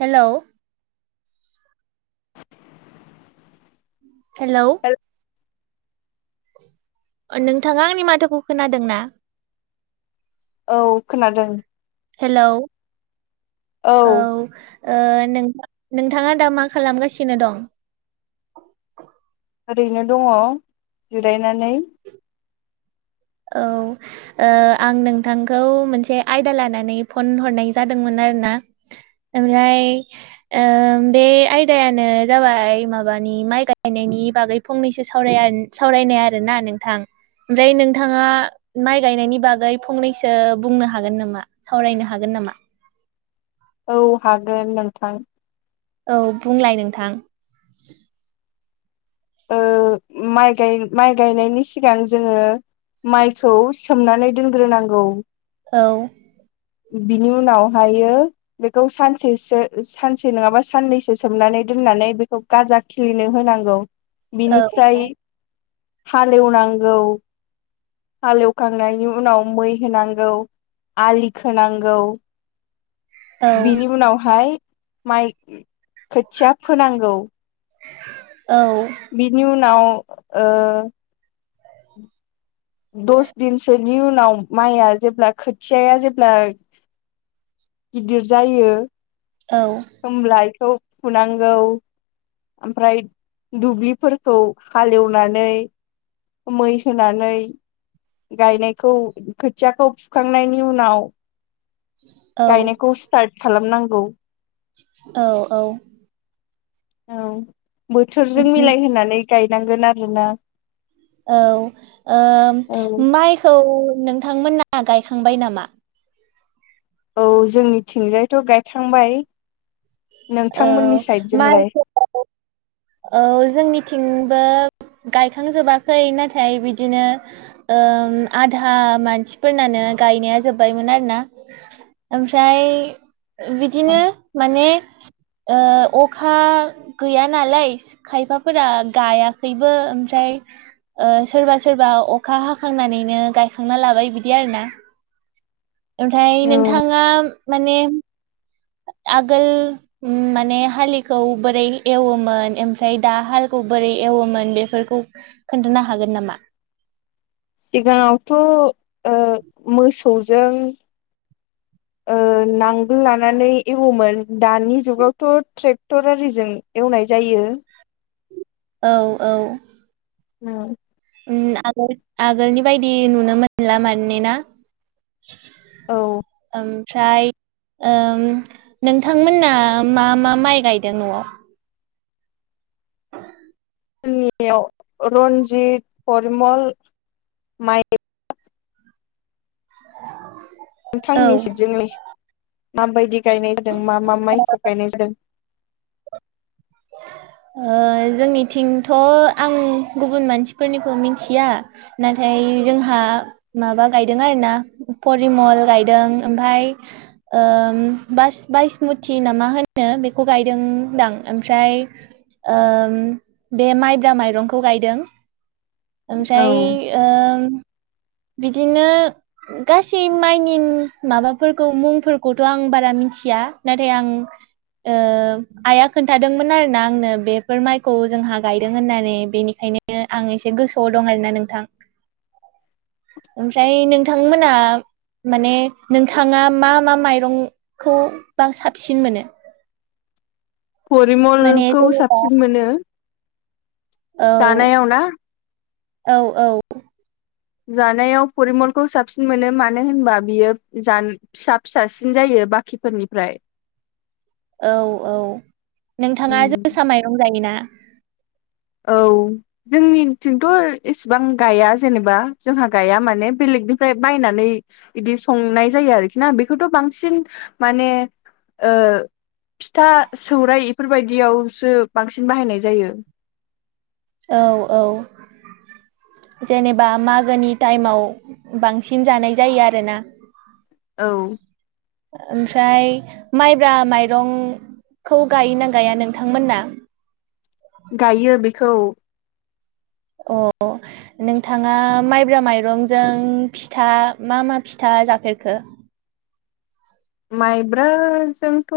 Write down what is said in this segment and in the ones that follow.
हेल' hello. ह नोंथाङा आंनि माथोखौ खोनादों ना? औ खोनादों। हेलौ औ नोंथां नोंथाङा दा मा खालामगासिनो दं? ओरैनो दङ जिरायनानै। औ ओ आं नोंथांखौ मोनसे आयदा लानानै फन हरनाय जादोंमोन आरो ना ओमफ्राय ओ बे आयदायानो जाबाय माबानि माइ गायनायनि बागै फंनैसो सावराय सावरायनाय आरोना नोंथां ओमफ्राय नों नोंथाङा माइ गायनायनि बागै फंनैसो बुंनो हागोन नामा सावरायनो हागोन नामा? औ हागोन नोंथां औ बुंलाय नोंथां ओ माइ माइ गायनायनि सिगां जोङो माइखौ सोमनानै दोनग्रोनांगौ औ बिनि उनावहायो बेखौ सानसेसो सानसे नङाबा साननैसो सोमनानै दोननानै बेखौ गाजा खिलिनो होनांगौ औ औ बिनिफ्राय हाल एवनांगौ हाल एवखांनायनि उनाव मै होनांगौ आलि खोनांगौ औ बिनि उनावहाय माइ खोथिया फोनांगौ औ बिनि उनाव ओ दस दिनसोनि उनाव माइआ जेब्ला खोथियाया जेब्ला गिदिर जायो औ होमब्ला बेखौ फुनांगौ ओमफ्राय दुब्लिफोरखौ हाल एवनानै मै होनानै गायनायखौ खोथियाखौ फुखांनायनि उनाव औ गायनायखौ स्टार्ट खालामनांगौ औ औ औ बोथोरजों उम, मिलाय होनोनानै गायनांगोन आरोना औ ओ औ माइखौ नोंथांमोना गायखांबाय नामा? औ जोंनिथिंजायथ' गायखांबाय नोंथांमोननि साइदजोंलाय? माइखौ औ औ जोंनिथिंबो गायखांजोबाखै नाथाय बिदिनो ओ आधा मानसिफोरनानो गायनाया जोबबायमोन आर ना ओमफ्राय बिदिनो माने ओ अखा गैया नालाय खायफाफोरा गायाखैबो ओमफ्राय ओ सोरबा सोरबा अखा हाखांनानैनो गायखांना लाबाय बिदि आरोना ओमफ्राय औ नोंथाङा माने आगोल ओम माने हालिखौ बोरै एवोमोन ओमफ्राय दा हालखौ बोरै एवोमोन बेफोरखौ खोनथानो हागोन नामा? सिगाङावथ' ओ मोसौजों [unintelligible] ओ नांगोल लानानै एवोमोन दानि जुगावथ' ट्रेक्टर आरिजों एवनाय जायो औ औ ओम ओम आगोल आगोलनि बायदि नुनो मोनला मान ना? औ ओमफ्राय ओम नोंथांमोना मा मा माइ गायदों न'आव? जोंनियाव रन्जित परिमल माइ औ नोंथांनि सिबजंनि माबायदि गायनाय जादों मा मा माइखौ गायनाय जादों जोंनिथिंथ' आं गुबुन मानसिफोरनिखौ मिथिया नाथाय जोंहा माबा गायदों आरो ना परिमल गायदों ओमफाय बास बास्मुथि ना मा होनो बेखौ गायदोंदां ओमफ्राय बे माइब्रा माइरंखौ गायदों औ ओमफ्राय बिदिनो गासै माइनि माबाफोरखौ मुंफोरखौथ' आं बारा मिथिया नाथाय आं आइया खोन्थादोंमोन आरोना आंनो बेफोर माइखौ जोंहा गायदों होननानै बेनिखायनो आं एसे गोसोआव दं आरोना नोंथां ओमफ्राय नोंथांमोना माने नोंथाङा मा मा माइरंखौ बा साबसिन मोनो माने फरिमलखौ जेनेबा साबसिन मोनो जानायाव औ ना औ औ जानायाव फरिमलखौ साबसिन मोनो मानो होनबा बियो जा फिसा फिसासिन जायो बाखिफोरनिफ्राय औ औ नोंथाङा उम जोसा माइरं जायोना औ जोंनिथिंथ' इसेबां गाया जेनेबा जोंहा गाया माने बेलेगनिफ्राय बायनानै बिदि संनाय जायो आरोखि ना बेखौथ' बांसिन माने फिथा सौराइ बेफोरबायदियावसो बांसिन बाहायनाय जायो औ औ जेनेबा मागोनि टाइमाव बांसिन जानाय जायो आरोना औ ओमफ्राय माइब्रा माइरंखौ गायों ना गाया नोंथांमोना गायो बेखौ अ नोंथाङा माइब्रा माइरंजों फिथा मा मा फिथा जाफेरखो माइब्राजोंथ'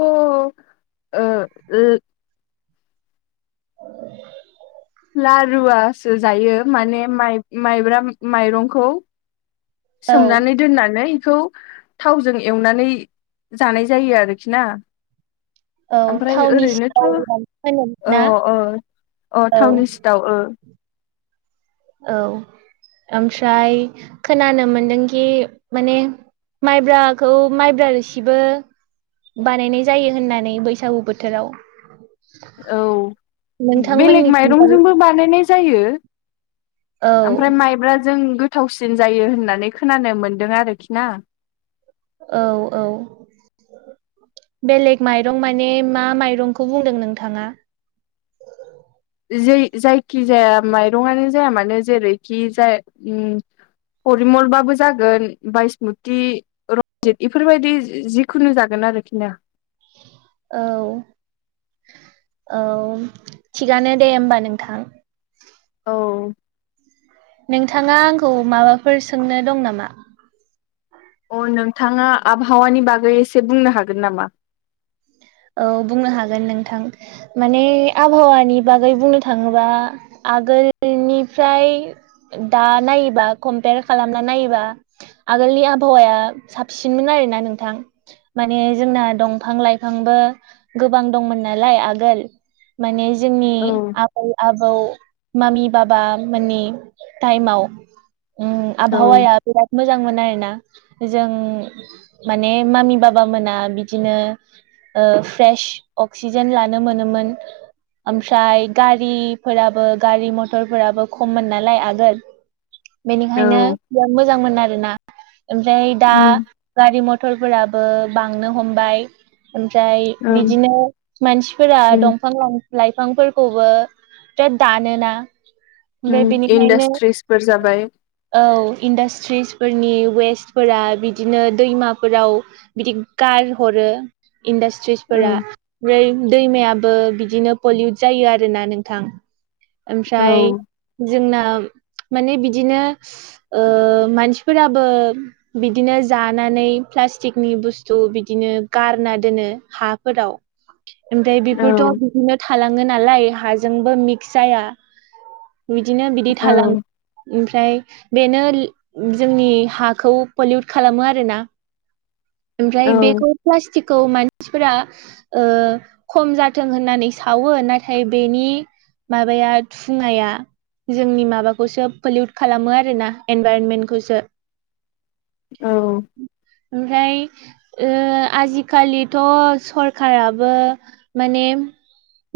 [unintelligible] लाारुवासो जायो माने माइब्रा माइरंखौ औ सोमनानै दोननानै बेखौ थावजों एवनानै जानाय जायो आरोखि ना औ ओमफ्राय थावनि ओरैनोथ' सिथाव होनोमोन ना अ औ थउननि सि थाव ओ औ ओमफ्राय खोनानो मोनदोंखि माने माइब्राखौ माइब्रा रो सिबो बानायनाय जायो होननानै बैसागु बोथोराव औ बेलेग नोंथांमोननिथिंजाय माइरंजोंबो बानायनाय जायो औ ओमफ्राय माइब्राजों गोथावसिन जायो होननानै खोनानो मोन्दों आरोखि ना औ औ बेलेग माइरं माने मा माइरंखौ बुंदों नोंथाङा जायखि जाया माइरंङानो जाया मानो जेरैखि जाय फरिमलबाबो जागोन बायसमुति रनजित इफोरबायदि जिखुनु जागोन आरोखि ना औ औ थिगानो दे होमबा नोंथां औ नोंथाङा आंखौ माबाफोर सोंनो दं नामा अ नोंथाङा आबहावानि बागै एसे बुंनो हागोन नामा औ बुंनो हागोन नोंथां माने आबहावानि बागै बुंनो थाङोबा आगोलनिफ्राय दा नायोबा कम्पयार खालामना नायोबा आगोलनि आबहावाया साबसिनमोन आरोना नोंथां माने जोंना दंफां लाइ फांबो गोबां दंमोन नालाय आगोल माने जोंनि औ आब आब ओ मामि बाबा मानि टाइमाव औ आबहावाया बिराद मोजां मोन आरोना जों माने मामि बाबामोना बिदिनो ओ फ्रेश अक्सिजेन लानो मोनोमोन ओमफ्राय गारिफोराबो गारि मथरफोराबो खममोन नालाय आगोल बेनिखायनो औ बिराद मोजांमोन आरोना ओमफ्राय दा उम गारि मथरफोराबो बांनो हमबाय ओमफ्राय ओं बिदिनो मानसिफोरा दंफां लाइ लाइफांफोरखौबो बिराद दानोना ओमफ्राय उम बेनिखायनो इन्डास्ट्रिसफोर जाबाय औ इन्डास्ट्रिसफोरनि वेस्टफोरा बिदिनो दैमाफोराव बिदि गारहरो औ इन्डास्ट्रिसफोरा ओमफ्राय दैमायाबो बिदिनो पलिउट जायो आरोना नोंथां औ ओमफ्राय जोंना माने बिदिनो मानसिफोराबो बिदिनो जानानै प्लास्टिकनि बुस्थु बिदिनो गारना दोनो हाफोराव ओमफ्राय बेफोरथ' औ बिदिनो थालाङो नालाय हाजोंबो मिक्स जाया बिदिनो बिदि थालाङो ओमफ्राय बेनो जोंनि हाखौ पलिउट खालामो आरोना औ ओमफ्राय बेखौ प्लास्टिकखौ मानसिफोरा ओ खम जाथों होननानै सावो नाथाय बेनि माबाया थुंङाया जोंनि माबाखौसो पलिउट खालामो आरोना इनभरनमेन्टखौसो औ ओमफ्राय ओ आजिखालिथ' सरखाराबो माने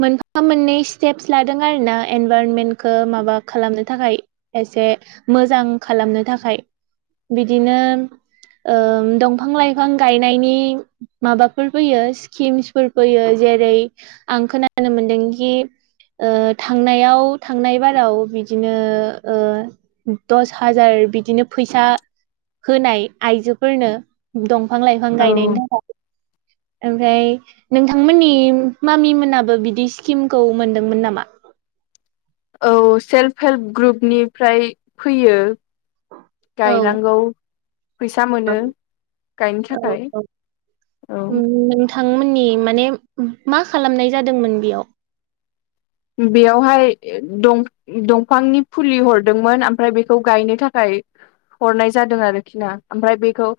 मोनफा मोननै स्टेपस लादों आरोना एनभारनमेन्टखौ माबा खालामनो थाखाय एसे मोजां खालामनो थाखाय बिदिनो दंफां लाइफां गायनायनि माबाफोर फैयो स्किम्सफोर फैयो जेरै आं खोनानो मोनदोंखि ओ थांनायाव थांनाय बाराव बिदिनो ओ दस हाजार बिदिनो फैसा होनाय आइजोफोरनो दं फां लाइफां गायनायनि औ थाखाय ओमफ्राय नोंथांमोननि मामि मोनाबो बिदि स्किमखौ मोनदोंमोन नामा औ सेल्फ हेल्प ग्रुपनिफ्राय फैयो औ गायनांगौ फैसा औ मोनो गायनो थाखाय औ बिथांमोननि माने मा खालामनाय जादोंमोन बेयाव बेयावहाय दं दंफांनि फुलि हरदोंमोन ओमफ्राय बेखौ गायनो थाखाय हरनाय जादों आरोखि ना ओमफ्राय बेखौ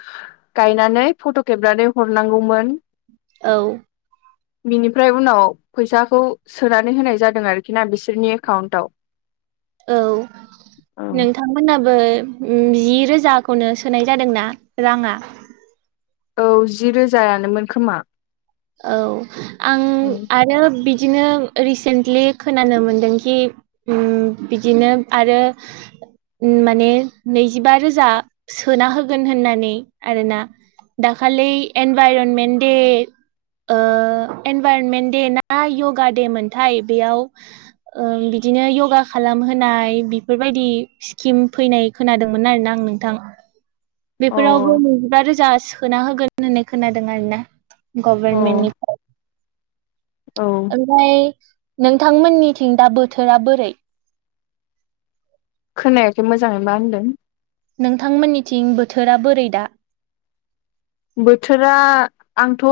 गायनानै फट' खेबनानै हरनांगौमोन औ बिनिफ्राय उनाव फैसाखौ सोनानै होनाय जादों आरोखि ना बिसोरनि एकाउन्टाव। औ औ नोंथां नोंथमोनहाबो जि रोजाखौनो सोनाय जादों ना राङा? औ जि रोजायानोमोन खोमा? औ आं औ आरो बिदिनो रिसेन्टलि खोनानो मोनदोंखि उम बिदिनो आरो माने नैजिबा रोजा सोना होगोन होननानै आरोना। दाखालि एनभाइरनमेन्ट दे ओ इनभाइरनमेन्ट दे ना य'गा दे मोनथाय बेयाव बिदिनो य'गा खालामहोनाय बेफोरबायदि स्किम फैनाय खोनादोंमोन आरोना आं नोंथां। औ बेफोरावबो नैजिबा रोजा सोना होगोन होननानै खोनादों आरोना। अ गभर्नमेन्टनि औ ओमफ्राय नोंथांमोननिथिं दा बोथोरा बोरै? खोनायाखै मोजाङै मा होनदों? नोंथांमोननिथिं बोथोरा बोरै दा? बोथोरा आंथ'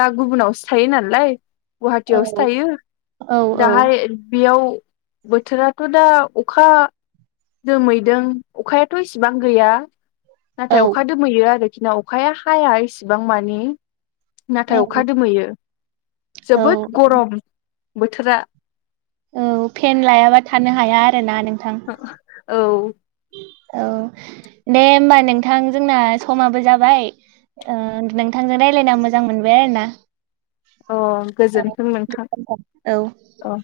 दा गुबुनावसो थायो नालाय। औ गुवाहाटियावसो थायो औ औ दाहाय बेयाव बोथोराथ' दा अखा दोमहैदों अखायाथ' इसिबां गैया नाथाय औ अखा दोमै दोमैयो आरोखि ना अखाया हाया इसिबां मानि औ नाथाय अखा दोमैयो। औ जोबोद गरम बोथोरा। औ फेन लायाबा थानो हाया आरो ना नोंथां। औ औ दे होमबा नोंथां जोंना समाबो जाबाय। नोंथांजों राय्लायना मोजां मोनबाय आरो ना। अ गोजोन्थों नोंथां औ अ